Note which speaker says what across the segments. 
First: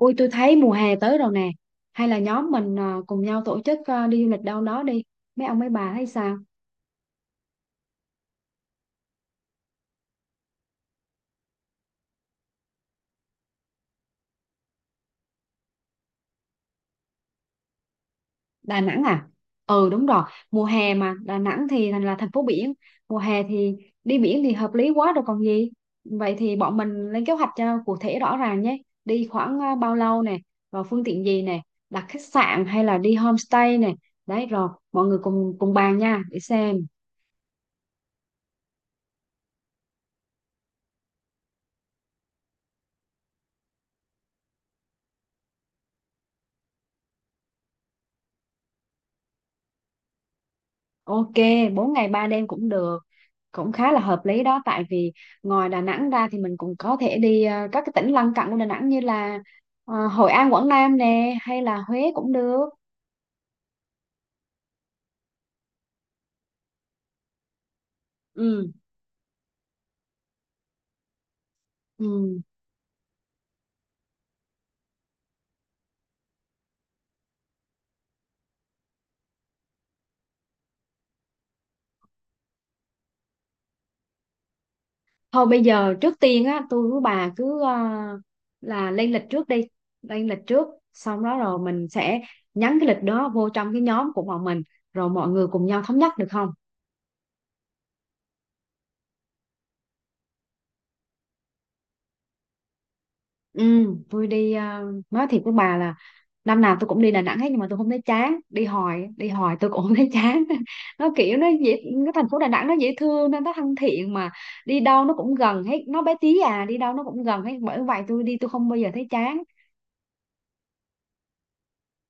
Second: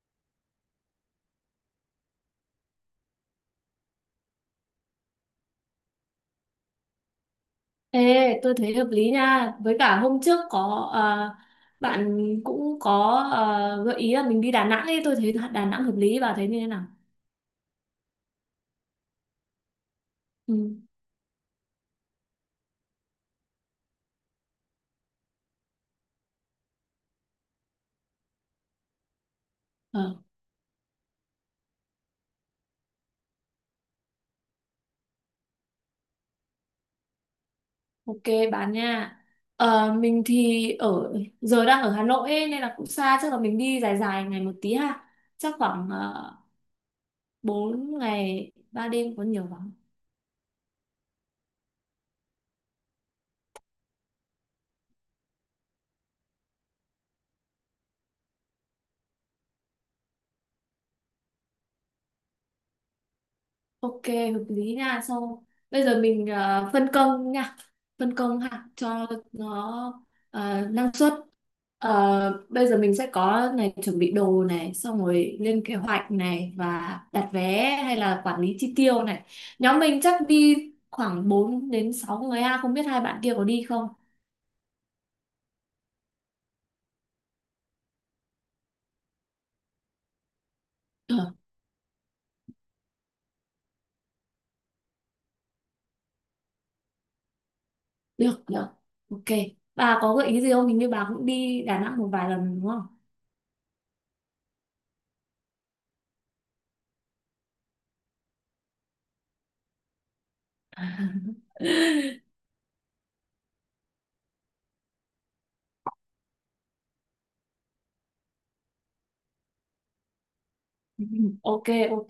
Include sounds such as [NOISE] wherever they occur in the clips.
Speaker 1: Ui, tôi thấy mùa hè tới rồi nè. Hay là nhóm mình cùng nhau tổ chức đi du lịch đâu đó đi. Mấy ông mấy bà thấy sao?
Speaker 2: Ê, tôi thấy hợp lý nha. Với cả hôm trước có bạn cũng có gợi ý là mình đi Đà Nẵng ấy, tôi thấy Đà Nẵng hợp lý, bà thấy như thế nào?
Speaker 1: Đà Nẵng à? Ừ, đúng rồi. Mùa
Speaker 2: Ừ.
Speaker 1: hè mà Đà Nẵng thì thành là thành phố biển. Mùa hè thì đi biển thì hợp lý quá rồi còn gì. Vậy thì bọn mình lên kế hoạch cho cụ thể rõ ràng nhé. Đi khoảng bao
Speaker 2: Ờ,
Speaker 1: lâu nè, rồi phương tiện gì nè? Đặt khách sạn hay là đi homestay nè? Đấy, rồi mọi người cùng cùng bàn nha. Để xem.
Speaker 2: ok bạn nha. Mình thì ở giờ đang ở Hà Nội ấy, nên là cũng xa, chắc là mình đi dài dài ngày một tí ha. Chắc khoảng 4 ngày 3 đêm có nhiều lắm.
Speaker 1: Ok, 4 ngày 3 đêm cũng được, cũng khá là hợp lý đó, tại vì ngoài Đà Nẵng ra thì mình cũng có thể đi các cái tỉnh lân cận của Đà Nẵng như là Hội An, Quảng Nam nè, hay là Huế cũng được.
Speaker 2: Ok, hợp lý nha. Sau bây giờ mình phân công nha, phân công ha
Speaker 1: Ừ,
Speaker 2: cho nó năng suất.
Speaker 1: ừ.
Speaker 2: Bây giờ mình sẽ có này chuẩn bị đồ này, xong rồi lên kế hoạch này và đặt vé hay là quản lý chi tiêu này. Nhóm mình chắc đi khoảng 4 đến 6 người ha, không biết hai bạn kia có đi không?
Speaker 1: Thôi bây giờ trước tiên á, tôi với bà cứ là lên lịch trước đi, lên lịch trước xong
Speaker 2: Được,
Speaker 1: đó rồi mình sẽ nhắn cái lịch đó vô trong cái nhóm của bọn mình, rồi mọi người cùng nhau thống nhất được không?
Speaker 2: được, được. Ok. Bà có gợi ý gì không? Hình như bà cũng đi Đà Nẵng một vài lần đúng không?
Speaker 1: Ừ, tôi đi nói thiệt với bà là năm nào tôi cũng đi Đà Nẵng hết, nhưng mà tôi không thấy chán, đi hồi tôi cũng không thấy chán. [LAUGHS] Nó kiểu nó dễ, cái
Speaker 2: [LAUGHS]
Speaker 1: thành phố Đà Nẵng nó dễ thương, nó thân thiện mà, đi đâu nó cũng gần hết, nó bé tí à, đi đâu nó cũng gần hết, bởi vậy tôi đi tôi không bao giờ thấy chán.
Speaker 2: Ok, ok.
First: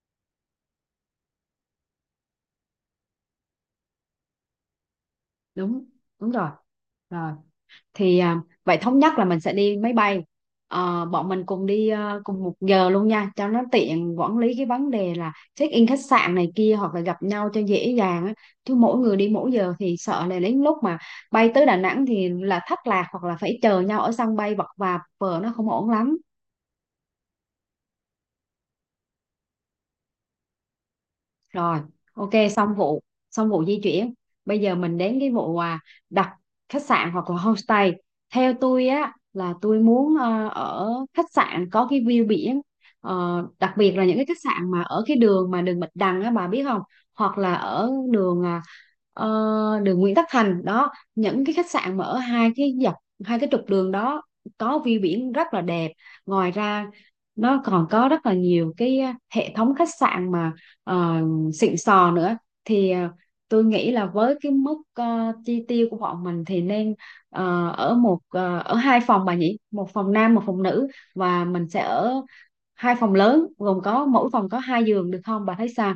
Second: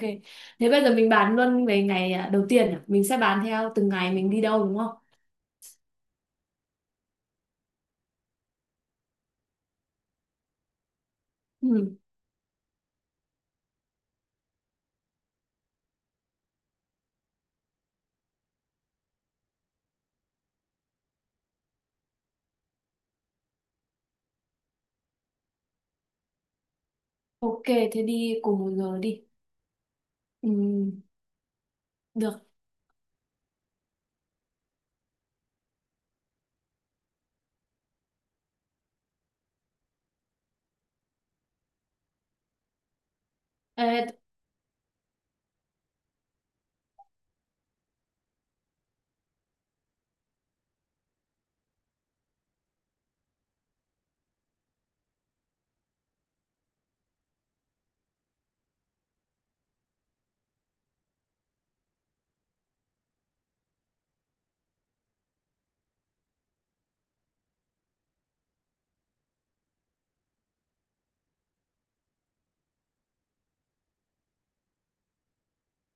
Speaker 2: Thế bây giờ mình bàn luôn về ngày đầu tiên à? Mình sẽ bàn theo từng ngày mình đi đâu đúng không?
Speaker 1: Đúng, đúng rồi, rồi thì vậy thống nhất là mình sẽ đi máy bay. Bọn mình cùng đi
Speaker 2: Ừ.
Speaker 1: cùng một giờ luôn nha, cho nó tiện quản lý cái vấn đề là check in khách sạn này kia, hoặc là gặp nhau cho dễ dàng á, chứ mỗi người đi mỗi giờ thì sợ là đến lúc mà bay tới Đà Nẵng thì là thất lạc, hoặc là phải chờ nhau ở sân bay vật vã vờ, nó không ổn lắm.
Speaker 2: Ok, thế đi cùng một giờ đi. Ừ,
Speaker 1: Rồi, ok,
Speaker 2: được.
Speaker 1: xong vụ xong vụ di chuyển. Bây giờ mình đến cái vụ đặt khách sạn hoặc là homestay. Theo tôi á là tôi muốn ở khách sạn có cái view biển. Đặc biệt
Speaker 2: Ê,
Speaker 1: là những cái khách sạn mà ở cái đường mà đường Bạch Đằng á, bà biết không, hoặc là ở đường ờ, đường Nguyễn Tất Thành đó, những cái khách sạn mà ở hai cái dọc hai cái trục đường đó có view biển rất là đẹp. Ngoài ra nó còn có rất là nhiều cái hệ thống khách sạn mà ờ, xịn sò nữa. Thì tôi nghĩ là với cái mức chi tiêu của bọn mình thì nên ở hai phòng bà nhỉ, một phòng nam một phòng nữ, và mình sẽ ở hai phòng lớn gồm có mỗi phòng có hai giường được không, bà thấy sao?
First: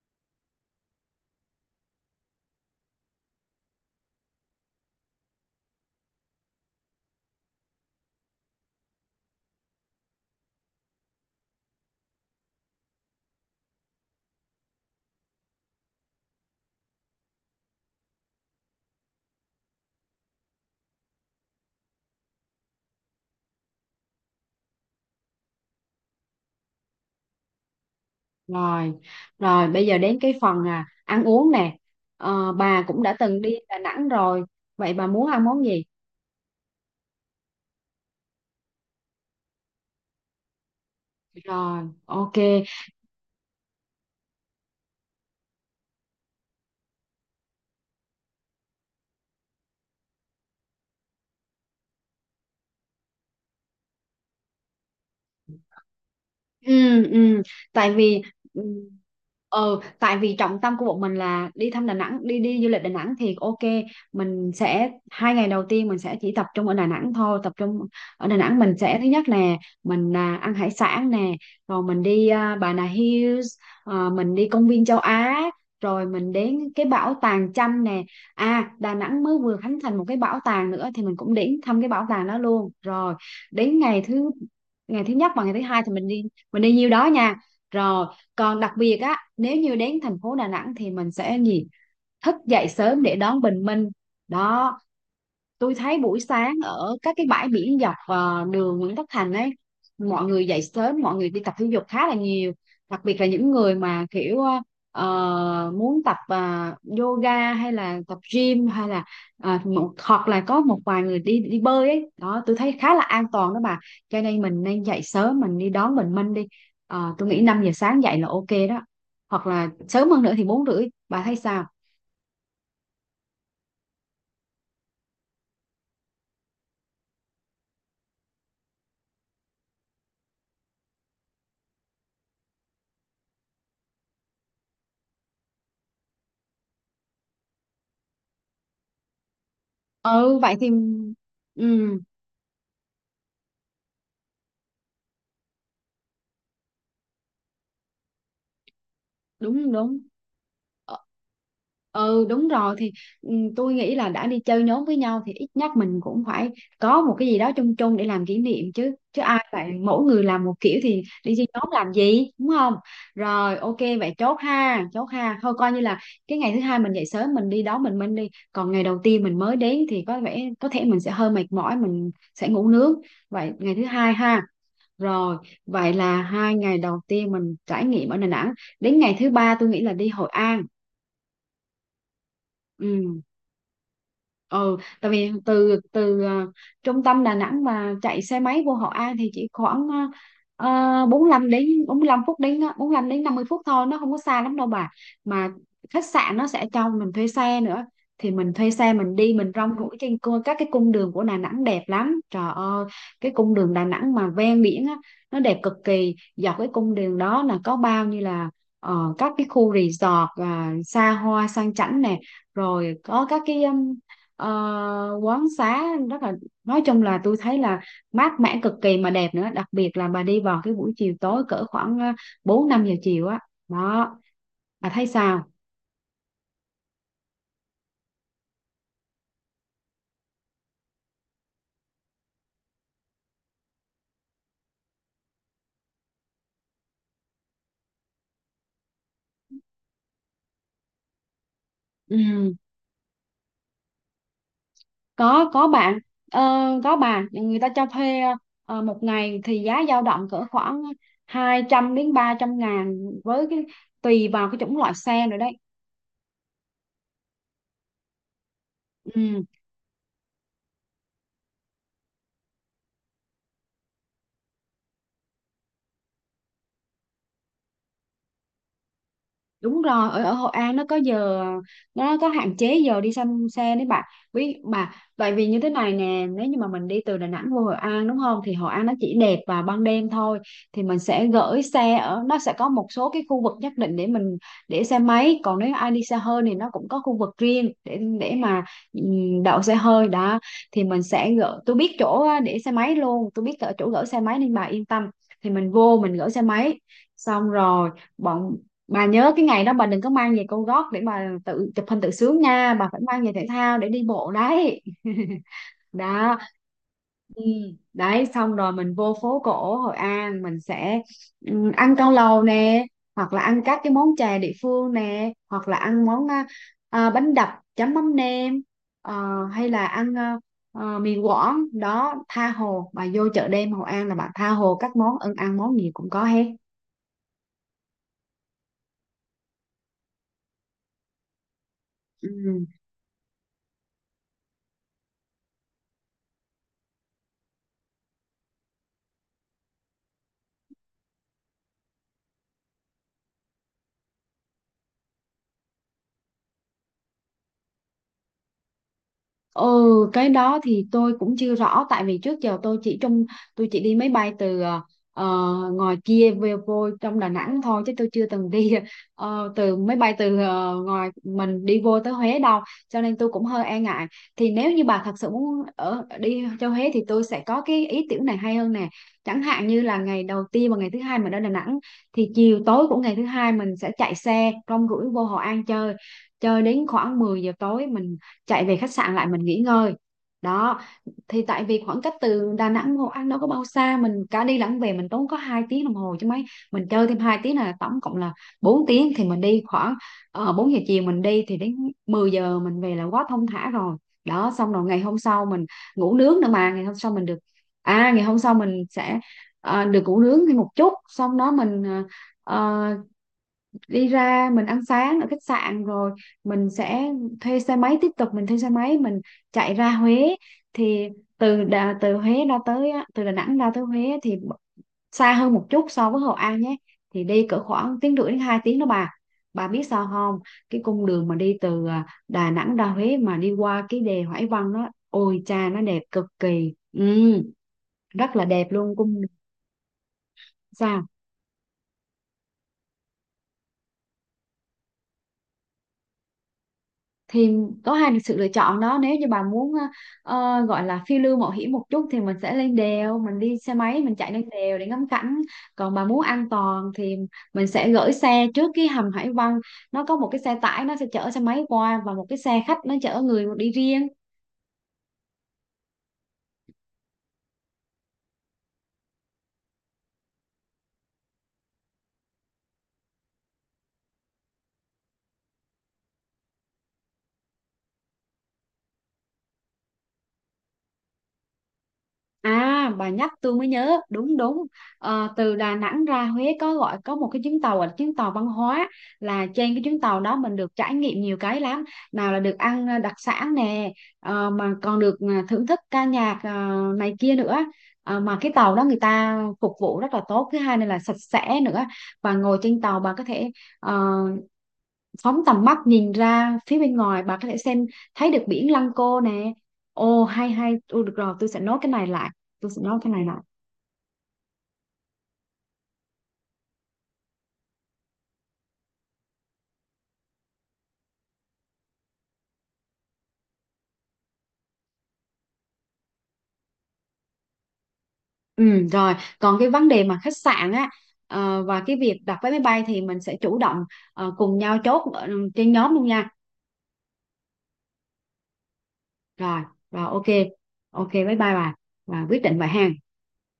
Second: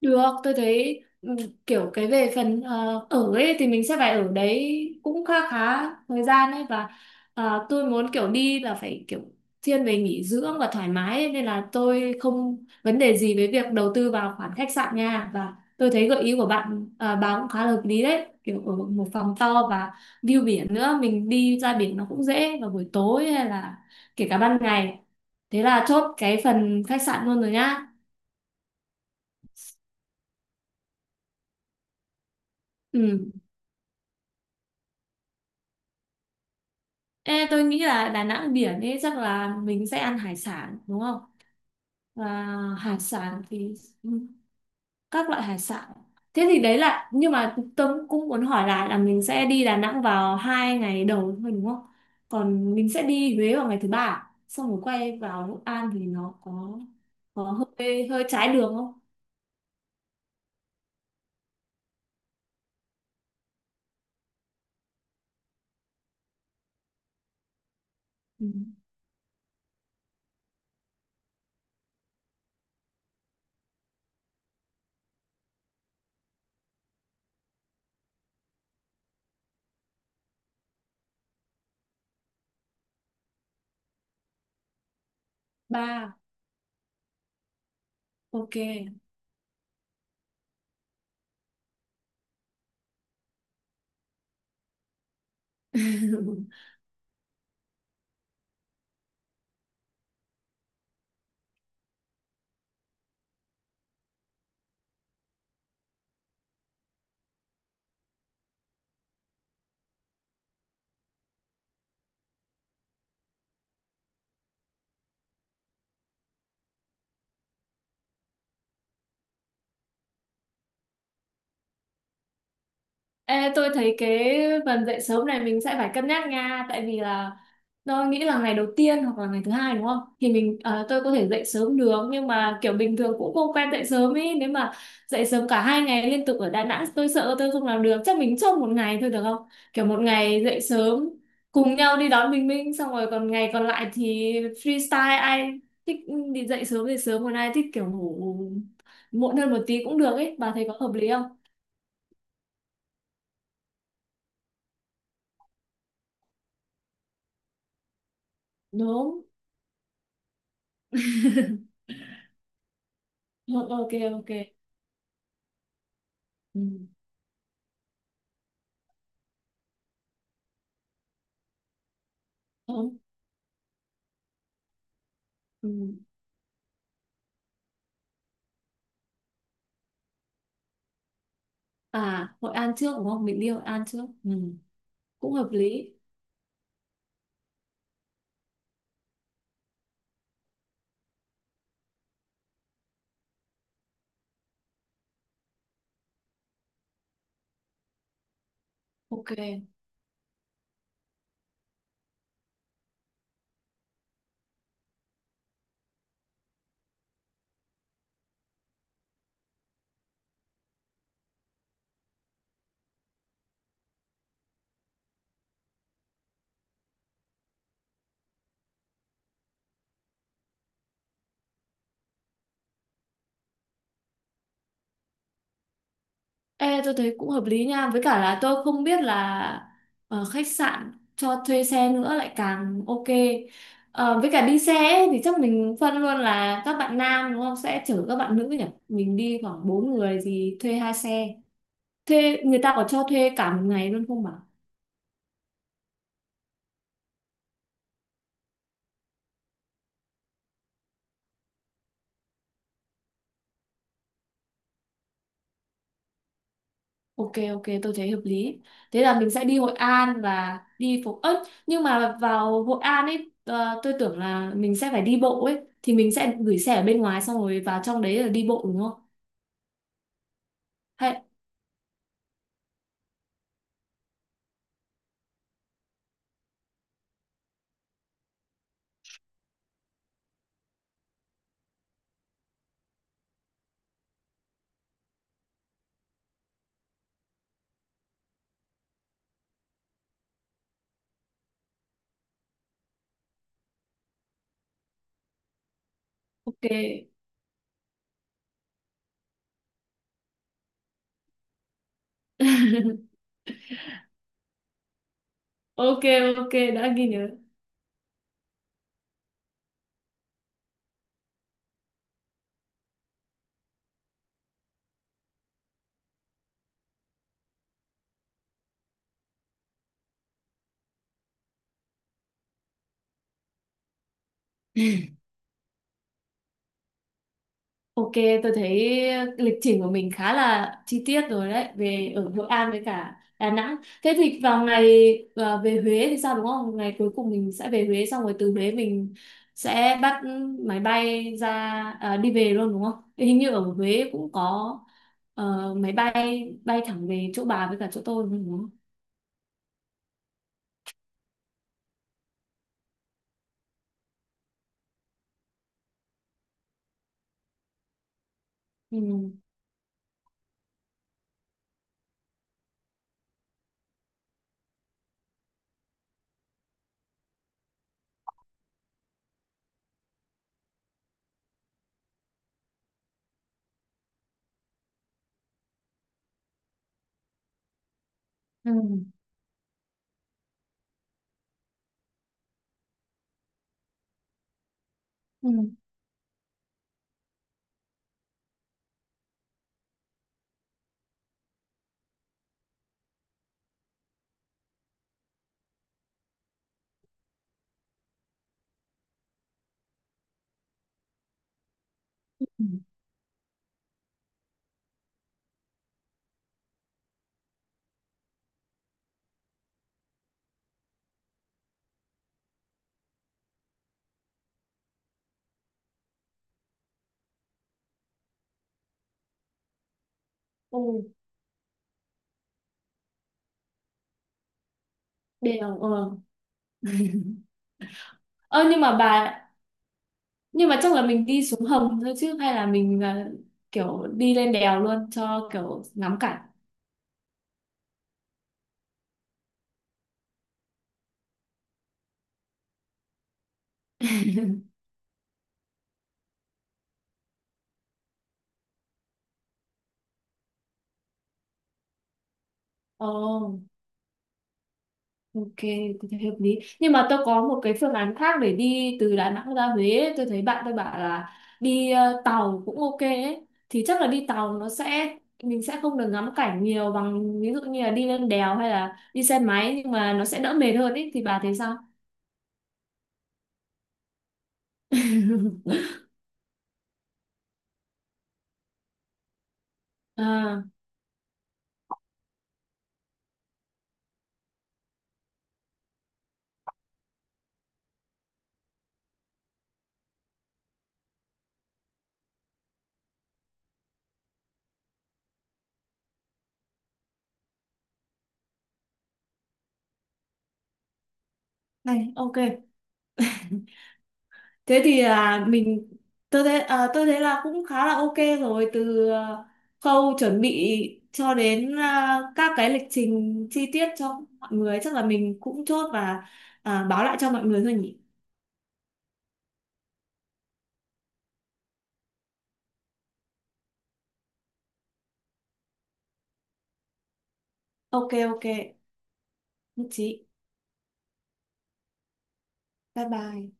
Speaker 2: được, tôi thấy kiểu cái về phần ở ấy thì mình sẽ phải ở đấy cũng khá khá thời gian ấy và tôi muốn kiểu đi là phải kiểu thiên về nghỉ dưỡng và thoải mái ấy, nên là tôi không vấn đề gì với việc đầu tư vào khoản khách sạn nha, và tôi thấy gợi ý của bạn bà cũng khá là hợp lý đấy, kiểu ở một phòng to và view biển, nữa mình đi ra biển nó cũng dễ vào buổi tối hay là kể cả ban ngày. Thế là chốt cái phần khách sạn luôn rồi nhá.
Speaker 1: Rồi rồi bây giờ đến cái phần ăn uống nè. Bà cũng đã
Speaker 2: Ừ.
Speaker 1: từng đi Đà Nẵng rồi, vậy bà muốn ăn món gì?
Speaker 2: Ê, tôi nghĩ là Đà Nẵng biển ấy chắc là mình sẽ ăn hải sản đúng không?
Speaker 1: Rồi, ok.
Speaker 2: Và hải sản thì ừ, các loại hải sản. Thế thì đấy là, nhưng mà tôi cũng muốn hỏi lại là mình sẽ đi Đà Nẵng vào hai ngày đầu thôi đúng không? Còn mình sẽ đi Huế vào ngày thứ ba à? Xong rồi quay vào Hội An thì nó có
Speaker 1: Ừ, ừ,
Speaker 2: có
Speaker 1: tại
Speaker 2: hơi
Speaker 1: vì
Speaker 2: hơi trái
Speaker 1: ừ,
Speaker 2: đường không?
Speaker 1: tại vì trọng tâm của bọn mình là đi thăm Đà Nẵng, đi đi du lịch Đà Nẵng thì ok. Mình sẽ hai ngày đầu tiên mình sẽ chỉ tập trung ở Đà Nẵng thôi, tập trung ở Đà
Speaker 2: Ừ.
Speaker 1: Nẵng. Mình sẽ thứ nhất nè, mình ăn hải sản nè, rồi mình đi Bà Nà Hills, mình đi công viên châu Á, rồi mình đến cái bảo tàng Chăm nè. À, Đà Nẵng mới vừa khánh thành một cái bảo tàng nữa, thì mình cũng đến thăm cái bảo tàng đó luôn. Rồi đến ngày thứ nhất và ngày thứ hai thì mình
Speaker 2: Ba,
Speaker 1: đi, mình đi nhiêu đó nha. Rồi
Speaker 2: ok.
Speaker 1: còn đặc biệt á, nếu như đến thành phố Đà Nẵng thì mình sẽ gì? Thức dậy sớm để đón bình minh. Đó, tôi thấy buổi
Speaker 2: [LAUGHS]
Speaker 1: sáng ở các cái bãi biển dọc đường Nguyễn Tất Thành ấy, mọi người dậy sớm, mọi người đi tập thể dục khá là nhiều, đặc biệt là những người mà kiểu muốn tập yoga, hay là tập gym, hay là hoặc là có một vài người đi đi bơi ấy đó, tôi thấy khá là an toàn đó bà. Cho nên mình nên dậy sớm mình đi đón bình minh đi. Tôi nghĩ 5 giờ sáng dậy là ok đó, hoặc là sớm hơn nữa thì 4 rưỡi, bà thấy sao?
Speaker 2: Ê, tôi thấy cái phần dậy sớm này mình sẽ phải cân nhắc nha, tại vì là tôi nghĩ là ngày đầu tiên hoặc là ngày thứ hai đúng không? Thì mình, tôi có thể dậy sớm được, nhưng mà kiểu bình thường cũng không quen dậy sớm ấy. Nếu mà dậy sớm cả hai ngày liên tục ở Đà Nẵng tôi sợ tôi không làm được. Chắc mình chốt một ngày thôi được không? Kiểu một
Speaker 1: Ừ,
Speaker 2: ngày
Speaker 1: vậy
Speaker 2: dậy
Speaker 1: thì
Speaker 2: sớm cùng
Speaker 1: ừ,
Speaker 2: nhau đi đón Bình Minh, xong rồi còn ngày còn lại thì freestyle, ai thích đi dậy sớm thì sớm, còn ai thích kiểu ngủ muộn hơn một
Speaker 1: đúng
Speaker 2: tí
Speaker 1: đúng.
Speaker 2: cũng được ấy. Bà thấy có hợp
Speaker 1: Ờ,
Speaker 2: lý không?
Speaker 1: ừ, đúng rồi thì ừ, tôi nghĩ là đã đi chơi nhóm với nhau thì ít nhất mình cũng phải có một cái gì đó chung chung để làm kỷ niệm chứ chứ
Speaker 2: Đúng.
Speaker 1: ai vậy, mỗi người làm một kiểu thì đi chơi nhóm làm gì, đúng không?
Speaker 2: Ờ,
Speaker 1: Rồi ok,
Speaker 2: Ok
Speaker 1: vậy
Speaker 2: ok.
Speaker 1: chốt ha, chốt ha. Thôi coi như là cái ngày thứ
Speaker 2: Ừ.
Speaker 1: hai mình dậy sớm mình đi đó, mình đi. Còn ngày đầu tiên mình mới đến thì có vẻ có thể mình sẽ hơi mệt mỏi, mình sẽ ngủ nướng.
Speaker 2: Đúng.
Speaker 1: Vậy ngày thứ hai ha. Rồi,
Speaker 2: Ừ.
Speaker 1: vậy là hai ngày đầu tiên mình trải nghiệm ở Đà Nẵng. Đến ngày thứ ba tôi nghĩ là đi Hội An.
Speaker 2: À, Hội An trước đúng
Speaker 1: Ừ,
Speaker 2: không? Mình đi Hội An trước. Ừ.
Speaker 1: ừ, tại vì
Speaker 2: Cũng hợp
Speaker 1: từ
Speaker 2: lý,
Speaker 1: từ trung tâm Đà Nẵng mà chạy xe máy vô Hội An thì chỉ khoảng 45 đến 50 phút thôi, nó không có xa lắm đâu bà. Mà khách sạn nó sẽ cho mình thuê xe nữa, thì mình thuê xe mình
Speaker 2: ok.
Speaker 1: đi, mình rong ruổi trên các cái cung đường của Đà Nẵng đẹp lắm trời ơi. Cái cung đường Đà Nẵng mà ven biển á, nó đẹp cực kỳ. Dọc cái cung đường đó là có bao nhiêu là các cái khu resort xa hoa sang chảnh nè, rồi có các cái quán xá, rất là, nói chung là tôi thấy là mát mẻ cực kỳ mà đẹp nữa. Đặc biệt là bà đi vào cái buổi chiều tối cỡ khoảng bốn năm giờ chiều á, đó, bà thấy sao?
Speaker 2: Ê, tôi thấy cũng hợp lý nha, với cả là tôi không biết là khách sạn cho thuê xe nữa, lại càng ok. Với cả đi xe ấy, thì chắc mình phân luôn là các bạn nam đúng không sẽ chở các bạn nữ nhỉ, mình đi khoảng bốn người thì thuê hai xe, thuê
Speaker 1: Ừ.
Speaker 2: người ta có cho thuê cả một ngày luôn không bà?
Speaker 1: có, bạn, ờ, có bà, người ta cho thuê một ngày thì giá dao động cỡ khoảng 200 đến 300 ngàn, với cái, tùy vào cái chủng loại xe nữa đấy.
Speaker 2: Ok, ok, tôi thấy hợp lý. Thế là mình
Speaker 1: Ừ.
Speaker 2: sẽ đi Hội An và đi phố ớt, nhưng mà vào Hội An ấy tôi tưởng là mình sẽ phải đi bộ ấy, thì mình sẽ gửi xe ở bên ngoài xong rồi vào trong đấy là đi bộ đúng không?
Speaker 1: Đúng rồi, ở ở Hội An nó có
Speaker 2: Hay
Speaker 1: giờ, nó có hạn chế giờ đi xăm xe đấy bạn, biết mà. Tại vì như thế này nè, nếu như mà mình đi từ Đà Nẵng vô Hội An, đúng không, thì Hội An nó chỉ đẹp vào ban đêm thôi. Thì mình sẽ gửi xe ở, nó sẽ có một số cái khu vực nhất định để mình để xe máy, còn nếu ai đi xe hơi thì nó cũng có khu vực riêng để mà đậu xe hơi đó. Thì mình sẽ gửi, tôi biết chỗ để xe máy luôn, tôi biết ở chỗ gửi xe máy nên bà yên tâm. Thì mình vô mình gửi xe
Speaker 2: ok.
Speaker 1: máy xong rồi. bọn bà nhớ cái ngày đó bà đừng có mang giày cao gót để bà tự chụp hình tự sướng nha, bà phải mang
Speaker 2: [LAUGHS]
Speaker 1: giày thể thao để đi bộ đấy. [LAUGHS]
Speaker 2: Ok
Speaker 1: Đó.
Speaker 2: ok, đã ghi nhớ.
Speaker 1: Ừ. Đấy, xong rồi mình vô phố cổ Hội An, mình sẽ ăn cao lầu nè, hoặc là ăn các cái món chè địa phương nè, hoặc là ăn món bánh đập chấm mắm nêm, hay là ăn mì Quảng đó. Tha hồ, bà vô chợ đêm Hội An là bà tha hồ các
Speaker 2: [LAUGHS]
Speaker 1: món ăn, ăn món gì cũng có hết.
Speaker 2: Ok, tôi thấy lịch trình của mình khá là chi tiết rồi đấy, về ở Hội
Speaker 1: Ừ.
Speaker 2: An với cả Đà Nẵng. Thế thì vào ngày, về Huế thì sao đúng không? Ngày cuối cùng mình sẽ về Huế, xong rồi từ Huế mình sẽ bắt máy bay ra, đi về luôn đúng không? Hình như ở Huế cũng có máy bay bay thẳng về chỗ bà với cả chỗ tôi đúng không?
Speaker 1: Ừ, cái đó thì tôi cũng chưa rõ, tại vì trước giờ tôi chỉ trong, tôi chỉ đi máy bay từ ngoài kia về vô trong Đà Nẵng thôi, chứ tôi chưa từng đi
Speaker 2: Ừ.
Speaker 1: từ máy bay từ ngoài mình đi vô tới Huế đâu, cho nên tôi cũng hơi e ngại. Thì nếu như bà thật sự muốn đi cho Huế thì tôi sẽ có cái ý tưởng này hay hơn nè. Chẳng hạn như là ngày đầu tiên và ngày thứ hai mình ở Đà Nẵng, thì chiều tối của ngày thứ hai mình sẽ chạy xe rong ruổi vô Hội An chơi, chơi đến khoảng 10 giờ tối mình chạy
Speaker 2: Ừ.
Speaker 1: về khách sạn lại mình nghỉ ngơi. Đó, thì tại vì khoảng cách từ Đà Nẵng Hội An đâu có bao xa, mình cả đi lẫn về mình tốn có
Speaker 2: Ừ.
Speaker 1: 2 tiếng đồng hồ chứ mấy. Mình chơi thêm 2 tiếng là tổng cộng là 4 tiếng, thì mình đi khoảng 4 giờ chiều mình đi thì đến 10 giờ mình về là quá thong thả rồi. Đó, xong rồi ngày hôm sau mình ngủ nướng nữa, mà ngày hôm sau mình được, à ngày hôm sau mình sẽ được ngủ nướng thêm một chút, xong đó mình
Speaker 2: Ừ.
Speaker 1: ờ, đi ra mình ăn sáng ở khách sạn, rồi mình sẽ thuê xe máy, tiếp tục mình thuê xe máy mình chạy ra Huế. Thì từ Đà Nẵng ra tới Huế thì xa hơn một chút so với Hội An nhé, thì đi cỡ khoảng tiếng rưỡi đến 2 tiếng đó bà. Bà biết sao không,
Speaker 2: Ừ.
Speaker 1: cái cung đường mà đi từ Đà Nẵng ra Huế mà đi qua cái đèo Hải Vân đó, ôi cha
Speaker 2: Đều
Speaker 1: nó đẹp
Speaker 2: ờ.
Speaker 1: cực kỳ. Ừ, rất là
Speaker 2: Ơ,
Speaker 1: đẹp
Speaker 2: nhưng
Speaker 1: luôn,
Speaker 2: mà
Speaker 1: cung đường.
Speaker 2: chắc là
Speaker 1: Sao?
Speaker 2: mình đi xuống hầm thôi chứ, hay là mình kiểu đi lên đèo luôn cho kiểu ngắm cảnh.
Speaker 1: Thì có hai sự lựa chọn đó. Nếu như bà muốn gọi là phiêu lưu mạo hiểm một chút thì mình sẽ lên đèo, mình đi xe máy mình chạy lên đèo để ngắm cảnh. Còn bà muốn an toàn thì mình sẽ gửi xe trước cái hầm Hải Vân, nó có một cái xe tải nó sẽ chở xe máy qua, và một cái xe khách nó
Speaker 2: Ồ,
Speaker 1: chở người đi riêng.
Speaker 2: ok, tôi thấy hợp lý, nhưng mà tôi có một cái phương án khác để đi từ Đà Nẵng ra Huế ấy. Tôi thấy bạn tôi bảo là đi tàu cũng ok ấy, thì chắc là đi tàu, nó sẽ mình sẽ không được ngắm cảnh nhiều bằng ví dụ như là đi lên đèo hay là đi xe máy, nhưng mà nó sẽ đỡ mệt hơn ấy, thì bà thấy sao?
Speaker 1: À, bà nhắc tôi mới nhớ, đúng đúng. Ờ, từ Đà
Speaker 2: [LAUGHS]
Speaker 1: Nẵng ra Huế có gọi, có một cái chuyến tàu là chuyến tàu văn hóa, là trên cái chuyến tàu đó mình
Speaker 2: À
Speaker 1: được trải nghiệm nhiều cái lắm. Nào là được ăn đặc sản nè, mà còn được thưởng thức ca nhạc này kia nữa. Ờ, mà cái tàu đó người ta phục vụ rất là tốt, thứ hai nữa là sạch sẽ nữa. Và ngồi trên tàu bà có thể ờ, phóng tầm mắt nhìn ra phía bên ngoài, bà có thể xem thấy được biển Lăng Cô nè. Ồ, hay hay. Ồ, được rồi, tôi sẽ nốt cái này
Speaker 2: này,
Speaker 1: lại,
Speaker 2: ok.
Speaker 1: tôi sẽ nốt cái này lại.
Speaker 2: Thế thì là mình tôi thấy à, tôi thấy là cũng khá là ok. Rồi từ, khâu chuẩn bị cho đến các cái lịch trình chi tiết cho mọi người chắc là mình cũng chốt và báo lại cho mọi người thôi nhỉ.
Speaker 1: Ừ, rồi, còn cái vấn đề mà khách sạn á, và cái việc đặt vé máy bay thì mình sẽ chủ động cùng nhau chốt trên nhóm luôn nha.
Speaker 2: Ok ok,
Speaker 1: Rồi,
Speaker 2: nhất
Speaker 1: ok,
Speaker 2: trí.
Speaker 1: ok, bye bye bà, và quyết định vậy ha.
Speaker 2: Bye bye.